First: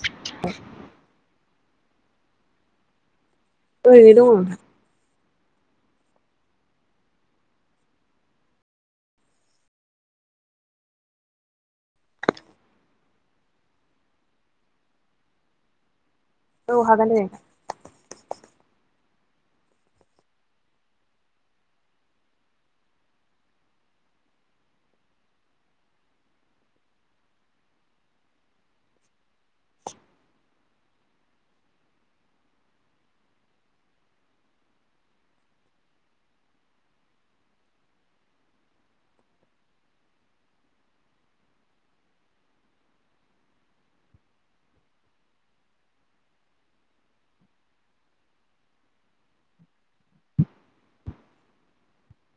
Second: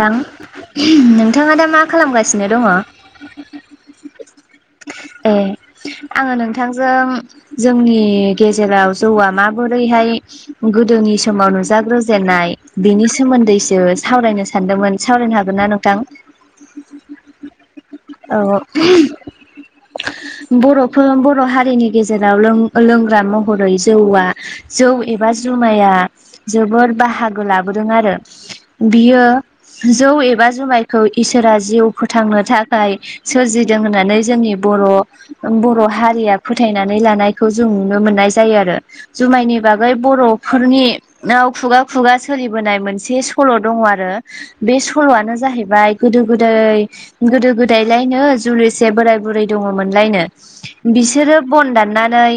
थां नोंथाङा दा मा खालामगासिनो दङ? ओरैनो दङ। ए आङो नोंथांजों जोंनि गेजेराव जौआ माबोरैहाय गोदोनि समाव नुजाग्रोजेननाय बेनि सोमोन्दैसो सावरायनो सानदोंमोन सावरायनो हागोनना नोंथां? औ हागोन दे औ औ बर'फोर बर' हारिनि गेजेराव लोंग्रा महरै जौआ जौ एबा जुमाया जोबोर बाहागो लाबोदों आरो। बियो जौ एबा जुमायखौ इसोरा जिउ फोथांनो था थाय सोरजिदों होननानै जोंनि बर' बर' हारिया फोथायनानै लानायखौ जों नुनो मोननाय जायो आरो जुमायनि बागै बर'फोरनि औ खुगा खुगा सोलिबोनाय मोनसे सल' दङ आरो बे सल'आनो जाहैबाय गोदो गोदाय गोदो गोद दायलायनो जुलिसे बोराय बुरै दङ मोनलायनो बिसोरो बन दाननानै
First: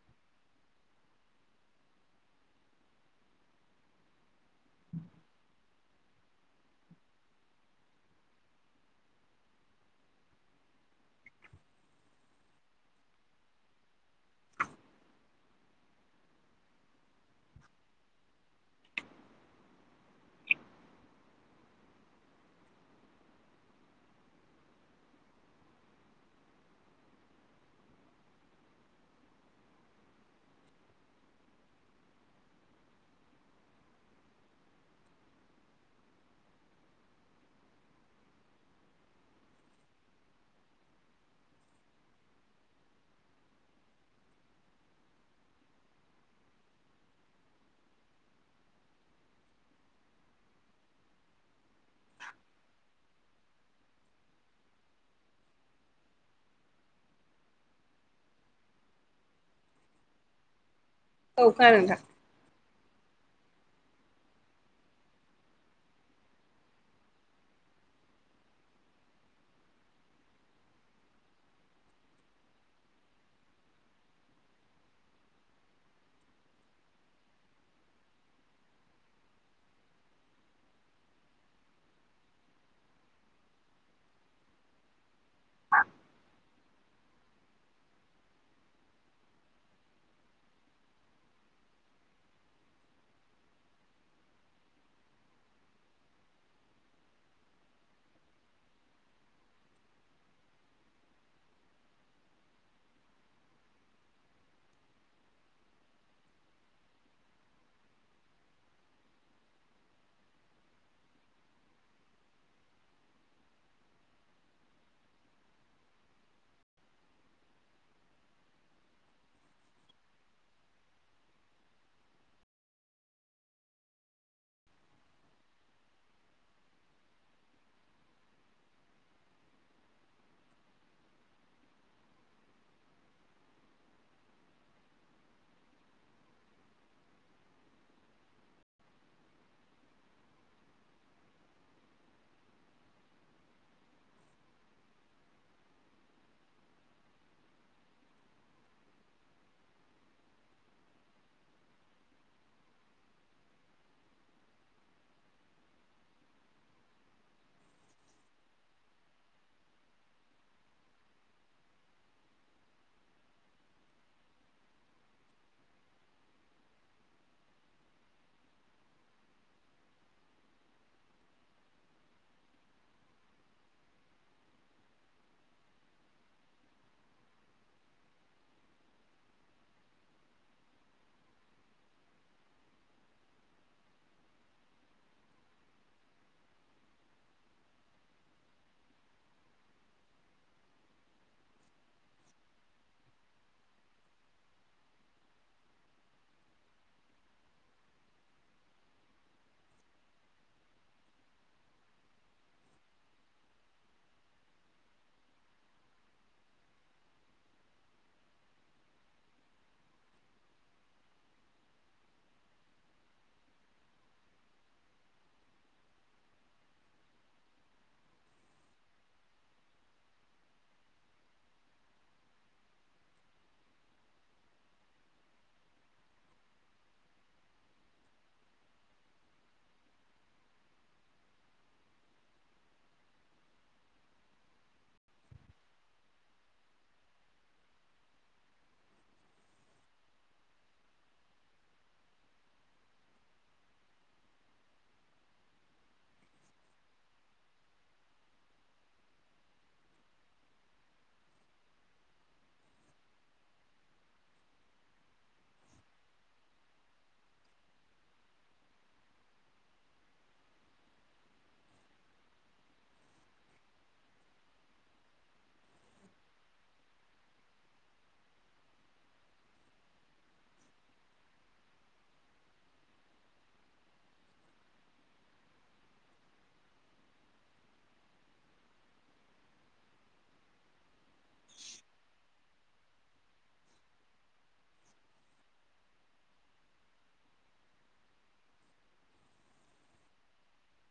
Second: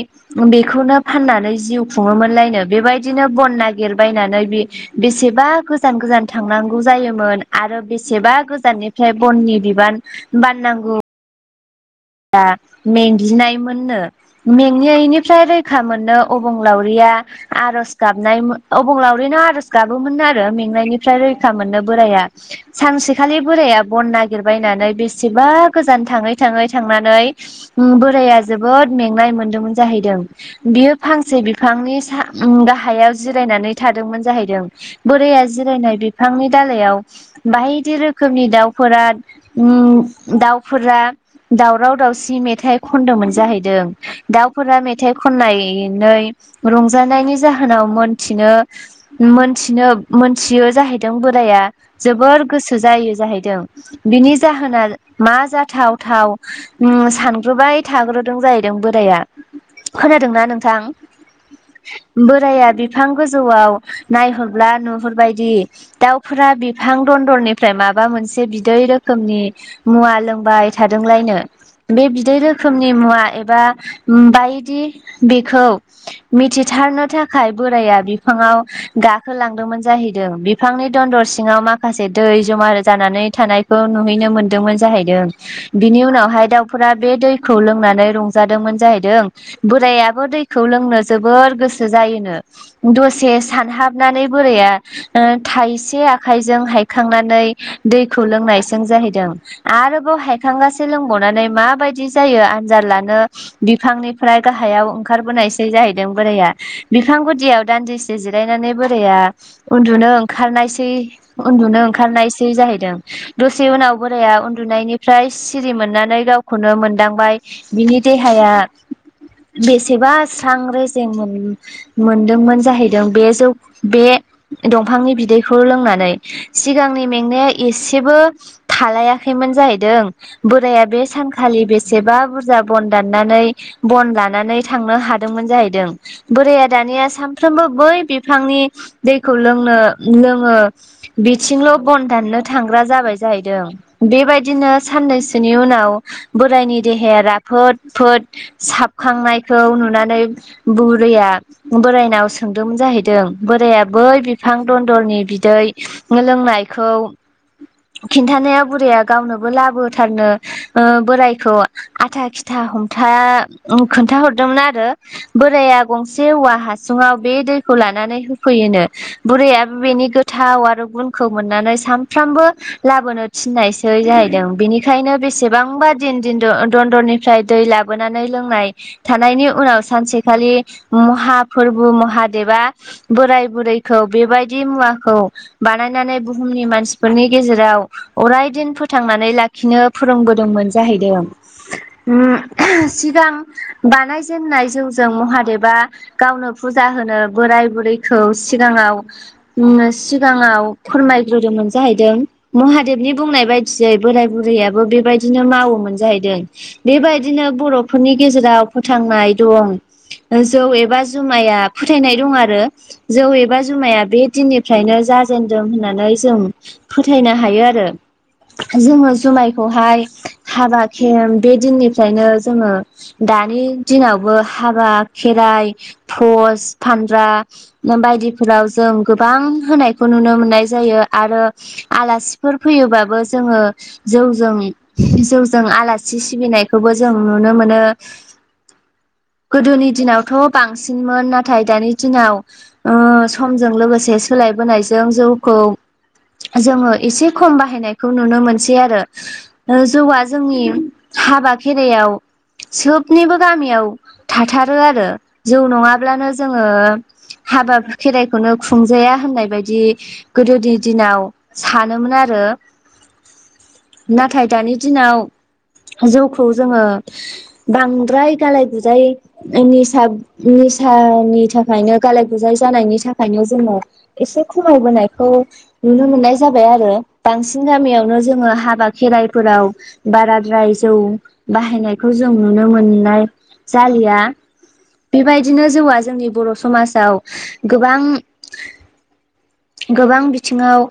बेखौनो फाननानै जिउ खुङोमोनलायनो बेबायदिनो बन नागिरबायनानै बे बेसेबा गोजान गोजान थांनांगौ जायोमोन आरो बेसेबा गोजाननिफ्राय बननि बिबान बाननांगौ दा मेंग्लिनायमोननो मेंनायनिफ्राय रैखा मोननो अबंलावरिया आर'ज गाबनाय अबंलावरिनो आर'ज गाबोमोन आरो मेंनायनिफ्राय रैखा मोननो बोराया सानसेखालि बोराइाया बन नागिरबायनानै बेसेबा गोजान थाङै थाङै थांनानै बोराया जोबोद मेंनाय मोनदोंमोन जाहैदों बियो फांसे बिफांनि सा गाहायाव जिरायनानै थादोंमोन जाहैदों बोराया जिरायनाय बिफांनि दालायाव बायदि रोखोमनि दाउफोरा उम दाउफोरा दावराव दावसि मेथाइ खनदोंमोन जाहैदों दाउफोरा मेथाइ खनानै रंजानायनि जाहोनाव मोनथिनो मोनथिनो मोनथियो जाहैदों बोराया जोबोर गोसो जायो जाहैदों बिनि जाहोना मा जाथाव गो थाव सानग्रोबाय थाग्रोदों जाहैदों बोराया खोनादोंना नोंथां औ खोनादों नोथां बोराया बिफां गोजौआव नायहरब्ला नुहरबायदि दाउफोरा बिफां दन्दरनिफ्राय माबा मोनसे बिदै रोखोमनि मुवा लोंबाय थादोंलायनो बे बिदै रोखोमनि मुवा एबा बायदि बेखौ मिथिथारनो थाखाय बोराया बिफाङाव गाखोलांदोंमोन जाहैदों बिफांनि दन्दर सिङाव माखासे दै जमा जानानै थानायखौ नुहैनो मोनदोंमोन जाहैदों बिनि उनावहाय दाउफोरा बे दैखौ लोंनानै रंजादोंमोन जाहैदों बोरायाबो दैखौ लोंनो जोबोर गोसो जायोनो दसे सानहाबनानै बोरैया थाइसे आखाइजों हायखांनानै दैखौ लोंनायजों जाहैदों आरोबाव हायखांगासे लोंबावनानै माबायदि जायो आनजाद लानो बिफांनिफ्राय गाहायाव ओंखारबोनायसै जाहैदों बोराइआ बिफां गुदियाव दान्दिसे जिरायनानै बोराइआ उन्दुनो ओंखारनायसै उन्दुनो ओंखारनायसै जाहैदों दसे उनाव बोराया उन्दुनायनि फ्राय सिरि मोननानै गावखौनो मोनदांबाय बिनि देहाया बेसेबा स्रां रो जेंमोन मोनदोंमोन जाहैदों बे जौ बे दंफांनि बिदैखौ लोंनानै सिगांनि मेंनाया एसेबो थालायाखैमोन जाहैदों बोराइाया बे सानखालि बेसेबा बुरजा बन दाननानै बन लानानै थांनो हादोंमोन जाहैदों बोरया दानिया सानफ्रोमबो बै बिफांनि दैखौ लोंनो लोङो बिथिंल' बन दाननो थांग्रा जाबाय जाहैदों बेबायदि बिदिनो साननैसोनि उनाव बोरायनि देहाया राफोद फोद साबखांनायखौ नुनानै बुरैया बोरायनाव सोंदोंमोन जाहैदों बोराइाया बै बिफां दन्दलनि बिदै लोंनायखौ खिन्थानाया बुरैया गावनोबो लाबोथारनो बोरायखौ आथा खिथा हमथा खोन्थाहरदोंमोन आरो बोराया गंसे औवा हासुङाव बे दैखौ लानानै होफैयोनो बुरैआ बेनि गोथाव आरो गुनखौ मोननानै सानफ्रामबो लाबोनो थिननायसै थै जाहैदों बेनिखायनो बेसेबांबा दिन दन्दरनिफ्राय दै लाबोनानै लोंनाय थानायनि उनाव सानसेखालि महा फोरबो महादेबा बोराय बुरैखौ बेबायदि मुवाखौ बानायनानै बुहुमनि मानसिफोरनि गेजेराव अरायदिन फोथांनानै लाखिनो फोरोंबोदोंमोन जाहैदों सिगां बानायजेनाय जौजों महादेबा गावनो फुजा होनो बोराय बुरैखौ सिगाङाव सिगाङाव फोरमायग्रोदोंमोन जाहैदों महादेबनि बुंनाय बायदि यै बोराय बुरैयाबो बेबायदिनो मावोमोन जाहैदों बेबायदिनो बर'फोरनि गेजेराव फोथांनाय दं जौ एबा जुमाया फोथायनाय दं आरो जौ एबा जुमाया बे दिननिफ्रायनो जाजेनदों होननानै जों फोथायनो हायो आरो जोङो जुमायखौहाय हाबा खेम बे दिननिफ्रायनो जोङो दानि दिनावबो हाबा खेराइ फस फानग्रा बायदिफोराव जों गोबां होनायखौ नुनो मोननाय जायो आरो आलासिफोर फैयोबाबो जोङो जौजों जौजों आलासि सिबिनायखौबो जों नुनो मोनो गोदोनि दिनावथ' बांसिनमोन नाथाय दानि दिनाव समजों लोगोसे सोलायबोनायजों जौखौ जोङो एसे खम बाहायनायखौ नुनो मोनसै आरो जौआ जोंनि हाबा खेराइयाव सोबनिबो गामियाव थाथारो आरो जौ नङाब्लानो जोङो हाबा खेराइखौनो खुंजाया होननाय बायदि गोदोनि दिनाव सानोमोन आरो नाथाय दानि दिनाव जौखौ जोङो बांद्राय गालाय गुजाय निसा निसानि थाखायनो गालाय गुजाय जानायनि थाखायनो जोङो एसे खमायबोनायखौ नुनो मोननाय जाबाय आरो बांसिन बिथिं गामियावनो जोङो हाबा खेराइफोराव बाराद्राय जौ बाहायनायखौ जों नुनो मोननाय जालिया बेबायदिनो जौआ जोंनि बर' समाजाव गोबां गोबां बिथिङाव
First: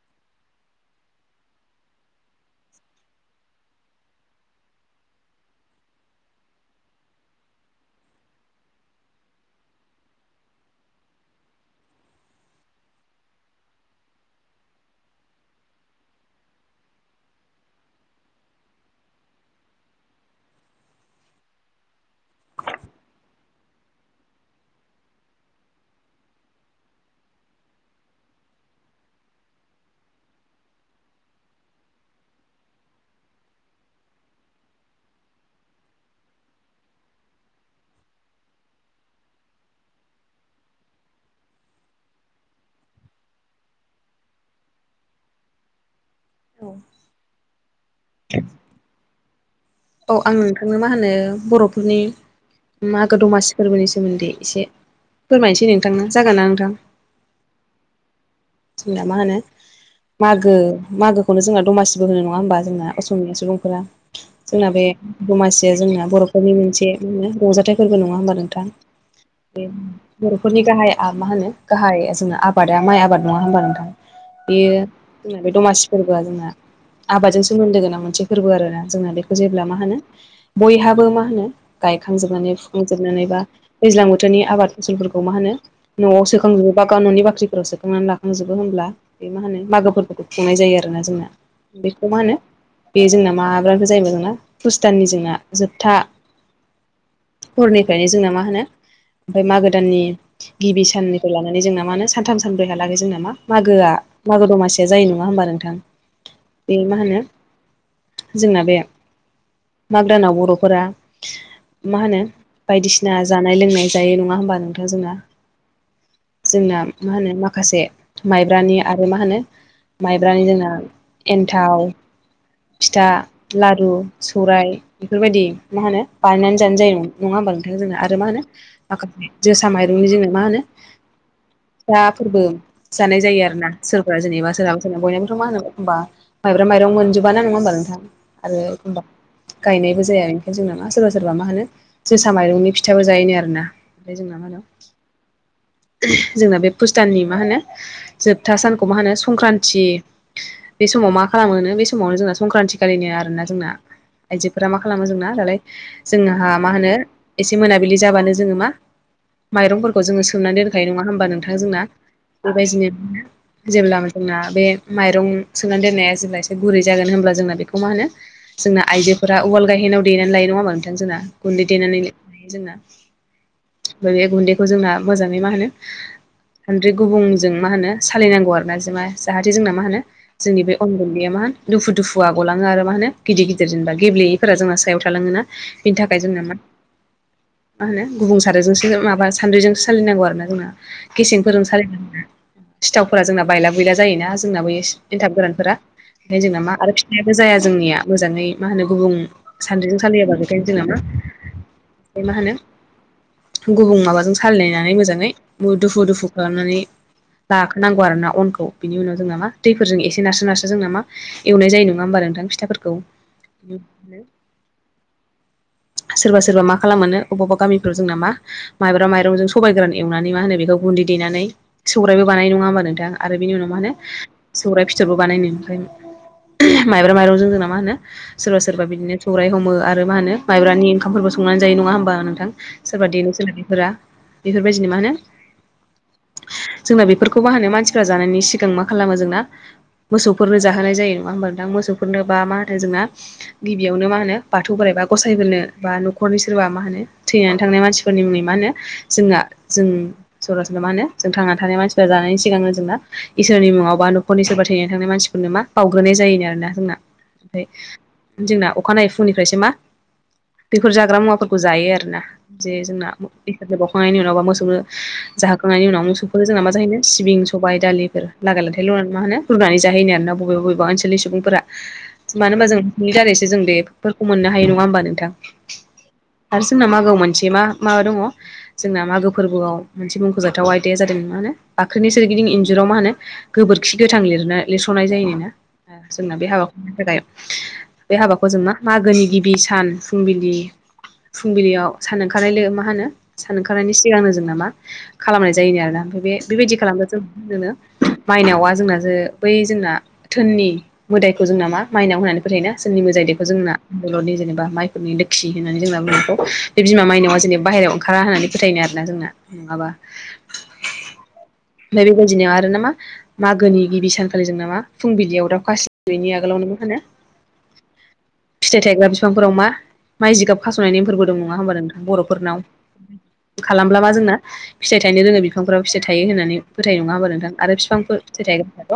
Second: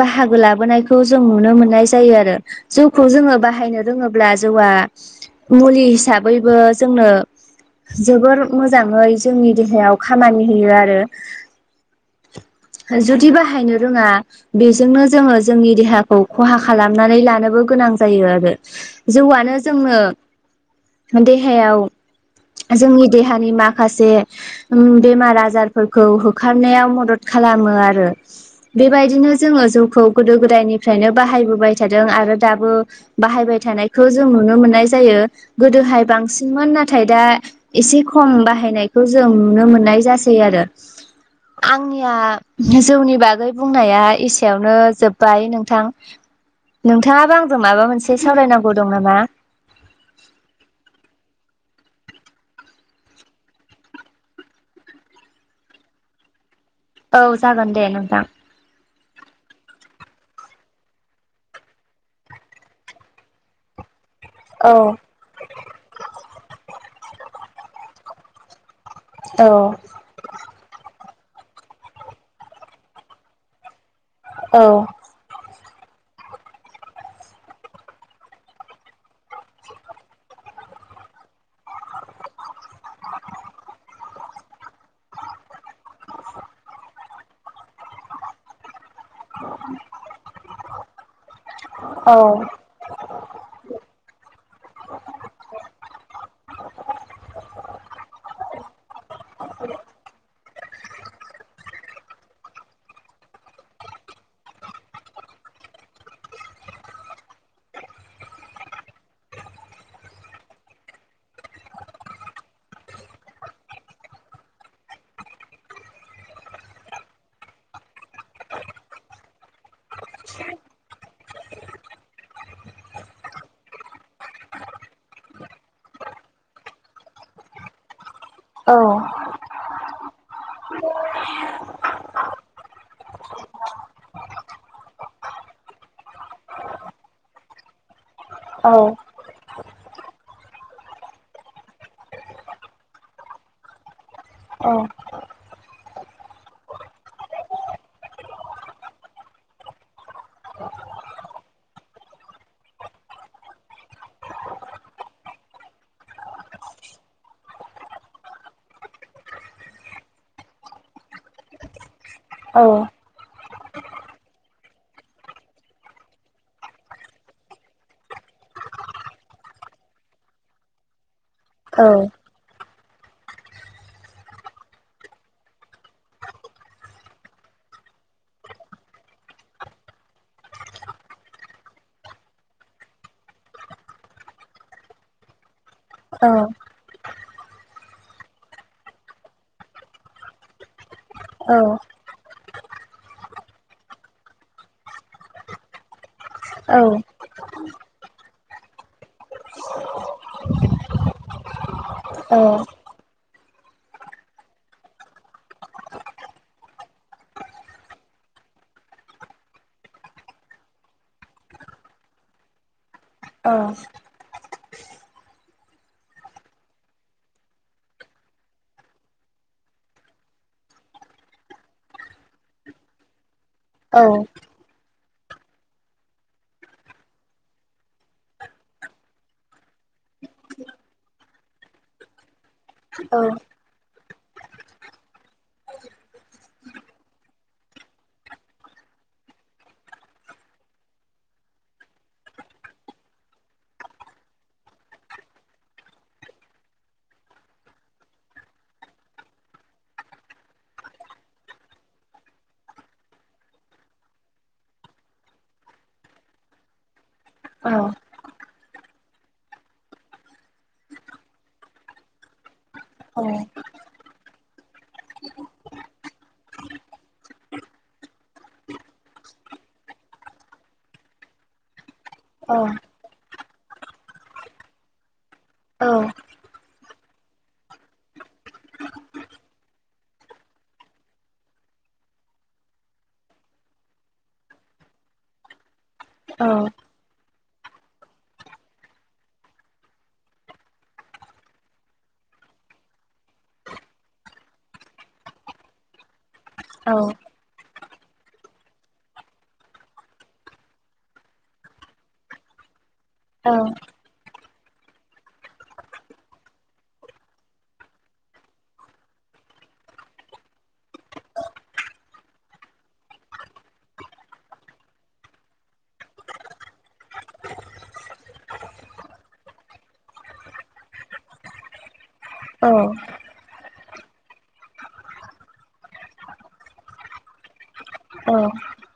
बाहागो लाबो लाबोनायखौ जों नुनो मोननाय जायो आरो जौखौ जोङो बाहायनो रोङोब्ला जौआ मुलि हिसाबैबो जोंनो जोबोर मोजाङै जोंनि देहायाव खामानि होयो आरो जुदि बाहायनो रोङा बेजोंनो जोङो जोंनि देहाखौ खहा खालामनानै लानोबो गोनां जायो आरो जौआनो जोंनो देहायाव जोंनि देहानि माखासे बेमार आजारफोरखौ होखारनायाव मदद खालामो आरो बेबायदिनो जोङो जौखौ गोदो गोदायनिफ्रायनो बाहायबोबाय थादों आरो दाबो बाहायबाय थानायखौ जों नुनो मोननाय जायो गोदोहाय बांसिनमोन नाथाय दा एसे खम बाहायनायखौ जों नुनो मोननाय जासै आरो आंनिया जौनि बागै बुंनाया एसेयावनो जोब्बाय नोंथां नोंथाङाबो आंजों माबा मोनसे सावरायनांगौ दं नामा औ आं नोंथांनो मा होनो बर'फोरनि मागो दमासि फोरबोनि सोमोन्दै एसे फोरमायनोसै नोंथांनो जागोन ना नोंथां औ जागोन दे नोंथां जोंना मा होनो मागो मागोखौनो जोंना दमासिबो होनो नङा होनोमबा जोंना असमिया सुबुंफोरा। जोंना बे दमासिया जोंना बर'फोरनि मोनसेो रंजाथाइ फोरबो नङा होमबा नोंथां। बे बर'फोरनि गाहाय मा होनो गाहाय जोंना आबादा माइ आबाद नङा होनबा नोंथां। बेयो जोंना बे दमासि फोरबोआ जोंना आबादजों सोमोन्दो गोनां मोनसे फोरबो आर ना जोंना बेखौ जेब्ला मा होनो बयहाबो मा होनो गायखांजोबनानै फुखुंजोबनानै बा दैज्लां बोथोरनि आबाद फसलफोरखौ मा होनो न'आव सोखांजोबो बा गाव न'नि बाख्रिफोराव सोखांनानै लाख थांजोबो होनब्ला बे मा होनो मागो फोरबोखौ खुंनाय जायो आरोना जोंना बेखौ औ मा होनो बे जोंना माबाब्राफोर जायोबाय जोंना भुस्टाननि जोंना जोबथा हरनिफ्रायनो जोंना मा होनो ओमफफ्राय मागो दाननि गिबि साननिफ्राय लानानै जोंना मा होन सानथाम सान्रैहालागै जोंना मागोआ मागो दमासिया जायो नङा होमबा नोंथां बे मा होनो जोंना बे मागदानाव बर'फोरा मा होनो बायदिसिना जानाय लोंनाय जाय नङा होमबा नोंथां जोंना जोंना मा होनो माखासे माइब्रानि आरो मा होनो माइब्रानि जोंना एन्थाव। फिथा लारु सौराय। बेफोरबायदि मा होनो बानायनानै जानाय जायो नङा होमबब्लाा नोंथां जोंना आरो मा होनो औ माखासे जोसा माइरंनि जोो मा होनो फिसा फोरबो। जानाय जायो आरोना सोरबा जेनेबा सोरहाबा सोरबा बयनिबोथ' मा होनो एखबा माइब्रा माइरं मोनजोबााना नङा होमबा नोंथां आरो औ एखमबा गायनायबो जाया ओनिखायनो जोंनाामा सोरबा सोरबा मा होनो जोसा माइरंनि फिथाबो जायो आरोना। ओमफ्राय जोंना मा होनो औ जोंना बे फुस्ताननि मा होनो जोबथा सानखौ मा होनो संक्रान्ति बे समाव मा खालामोोनो बे समावनो जोंना संक्रान्ति खालिनो आरोना जोंना आइजोफोरा मा खालामो जोंना दालाय जोंनाहा मा होनो एसे मोनाबिलि जाबानो जोङो मा? माइरंफोरखौ जोङो सोमनानै दोनखायो नङा होमबा नोंथांा जोंना औ बेबायदिनो जेब्ला जोंना बे माइरं सोनानै दोननाया जेब्ला एसे गुरै जागोन होनोमब्ला जोंना बेखौ मा होनो जोंना आइजोफोरा उवाल गायेनाव देनानै लायो नङा होनोमा नोंथां जोंना गुन्दै औ देनानै। फ्राय बे गुन्दैखौ जोंना मोजाङै मा होनो हानद्रे गुबुंजों मा होनो सालायनांगौ आरोोना जों जाहाथे जोंना मा होनो जोंनि बे अन्दगनैया मा होनो दुफु दुफु आग'लाङो मा होन गिदिर गिदिर जेनबा गेलेया फोर जोंहा सायाव थालाङोना बिनि थाखाय जोंना मा मा होनो गुबुं सारजोंसो माबा सान्द्रिजोंसो सालिनांगौ आरोोना जोंना औ गेसेंफोरजों सालि सिथावफोरा जोंना बायला बुला जायोना जोंना बै एन्थाब गोरानफोरा निज नामा आ औ जाया जोंनिया मोजाङै मा होनो गुबुं सानद्रिजों साललियाबा बेखायनो जोंना मा मा औ होनो गुबुं माबाजों साललायनानै मोजाङै दुफु दुफु खालामनानै लाखोनांगौ आर ना अनखौ बिनि उनाव जोंना मा दैफोरजों एसे नारसो नार्र नामा एवनाय जायो नङा होमबा नोंथां फिथाफोरखौ। अ सोरबा सोरबा मा खालाम मोनो बबेावबा गामिफ्राव जोंना मा। माइब्रा माइरंजों सबबाय गोरान एवनानै मा होनो बेखौ गुन्दै देनानै। सौरायाइबो बानायनाय नङा होमबा नोंथां आरो बिनि उनाव मा होनो औ सौराइ फिथरबो बानायनो ओमफ्राय। माइब्रा माइरंजों जोंना मा होनो सोरबा सोरबा बिदिनो सौराइ हमो आरो मा होनो। माइब्रानि ओंखामफोरबो संनानै जायो नङा होमबा नोंथां सोरबा औ दनोसैा बेफोरा बेफोरबायदिनो मा होनो। जोंना बेफोरखौ बाहायो मानसिफ्रा जानायनि सिगां मा खालामो जोंना। मोसौफोरनो जाहोनाय जायो नङा होमबा दां मोसौफोरनो बा मा होनो जोंना गिबियावनो मा होनो बाथौ बोराइबा गसायबोनो बा न'खरनि सोरबा मा होनो थैनानै थांनाय मानसिफोरनि मुङै मा होनो। जोंहा जों सरासनो मा होनो जों थांनानै थानाय मानसिफोरा्रा जानायनि सिगांनो जोंना इसोरनि मुङाव बा न'खरनि सोरबा थैनानै थानाय मानसिफोरनो मा बावग्रोनाय जायोनो आरोना जोंना ओमफ्राय जोंना अखानायै फुंनिफ्रायसो मा बेफोर जाग्रा मुवाफोरखौ जायो आरो ना जे जोंना एसे बावखांनायनि उनाव बा मोसौ जाहोखांनायनि उनाव मोसौफोर जोंना मा जाहैनो सिबिं सबायाइ दालिफोर लागाय लाथायल' मा होनो रुरनानै जाहैनो आर ना बबेबा बबेबा ओनसोलनि सुबुंफोरा मानो होनोमबा जों नोंनि दारैसो जों बेफोरखौ मोननो हायो नङा होमबा नोंथां। आरो जोंनााव मागावआव मोनसे मा माबा दङ। जोंना मागो फोरबोआव मोनसे मुंख'जाथाव आयदाया जादों मा होनो बाख्रिनि सोरगिदिं इन्जुराव मा होनो गोबोरखि गोथां लिरना लिरस'नाय जायोना। जोंना बे हाबाफोरनि थाखाय बे हाबाखौ जोंना मागोनि गिबि सान फुंबिलि फुंबिलियाव सान ओंखारनायल मा होनो सान ओंखारनायनि सिगांनो जों नामा? खालामनाय जायोनो आरोना बे बेबायदि खालामो जों माइनावा जोंना जे बै जोंना धोननि मोदखौ जोंना मा माइनाव होननानै फोथायोना सोरोंनि मोजाइ दैखौ जोंना आलनि जेनेबा माइ नि लोखि होननानै जोंना बुंखौ बे बिमा माइनावआ जेनब बाहेरायाव ओंखारा होननानै फोथायो आरोना जोंना नङाबा [unintelligible] बे बेबायदिनो आरो नामा मागोनि गिबि सानखालि ज नामा फुंबिलियाव दा खासि गयैनि आगोलावनो मा फानो। फिथायाइ थायग्रा बिफांफोराव मा माइ जिगाब खास'नाय नेमफोरबो दं नङा होमबा नोंथां बर'फोरनाव खालामब्ला मा जोंना फिथाइ थायनो रोङो बिफांफोराव फिथाइ थायो होननानै फोथाय नङा होमबा नोंथां आरो बिफांफोर फिथाइ थायग्राथ'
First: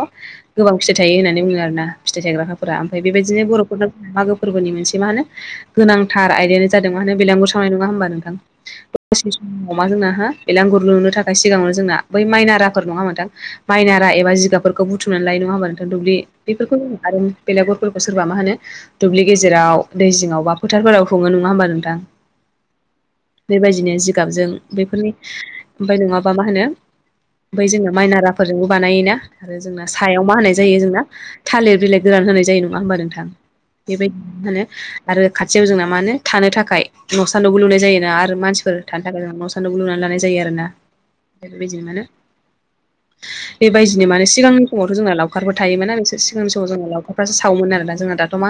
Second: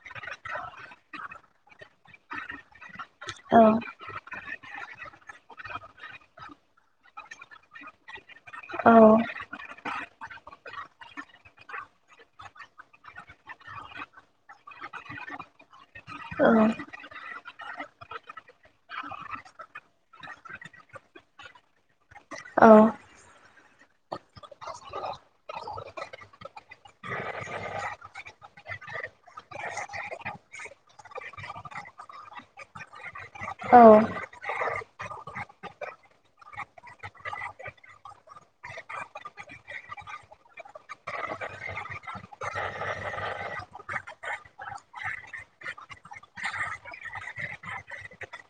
गोबां फिथाइ थायो होननानै आरोना फिथाइ थायग्रा ओमफ्राय बेबायदिनो बर'फोरनो मागो फोरबोनि मोनसे मा होनो गोनांथार आदायानो जादों माने बेलागुर संनाय नङा होमबा नोंथां? औ। अमा जोंना हो बेला गुर लुनो थाखाय सिगाङावनो जोंना बै माइना राफोर नङा होनबा नोंथां। मायनार एबा जिगाबफोरखौ बुथुमनानै लायो नङा होमबा नोंथां? दुब्लि बेफोरखौ जोङ आरो बेलागरफोरखौ सोरबा मा होनो दुब्लि गेजेराव दै जिङावबा फोथारफोराव सङो नङा होमबा नोंथां। औ। बेबायदिनो जिगाबजों बेफोरनि ओमफ्राय नङाबा मा होनो बमफ्राय जोंना माइ नाराफोरजोंबो बानायोना आरो जोंना सायाव मा होनाय जायो जोंना थालिर बिलाइ गोरान होनाय जायो नङा होमबा नोंथां औ औ बेबायदि होनो आरो। खाथियाव जोंना मानो थानो थाखाय न' सान्ानावबो लुनाय जायो ना आरो मानसिफोर थानो थाखाय न' सान्नोावबो लुनानै लानाय जायो आरो ना। बे जोंनानो [inaudible] बेबायदिनो माने सिांनि समावथ' जोंना लावखारफोर थायोमोना बिसोर सिगां समावोङो लावखारफ्रासोावोमोनाोों दाथ' मा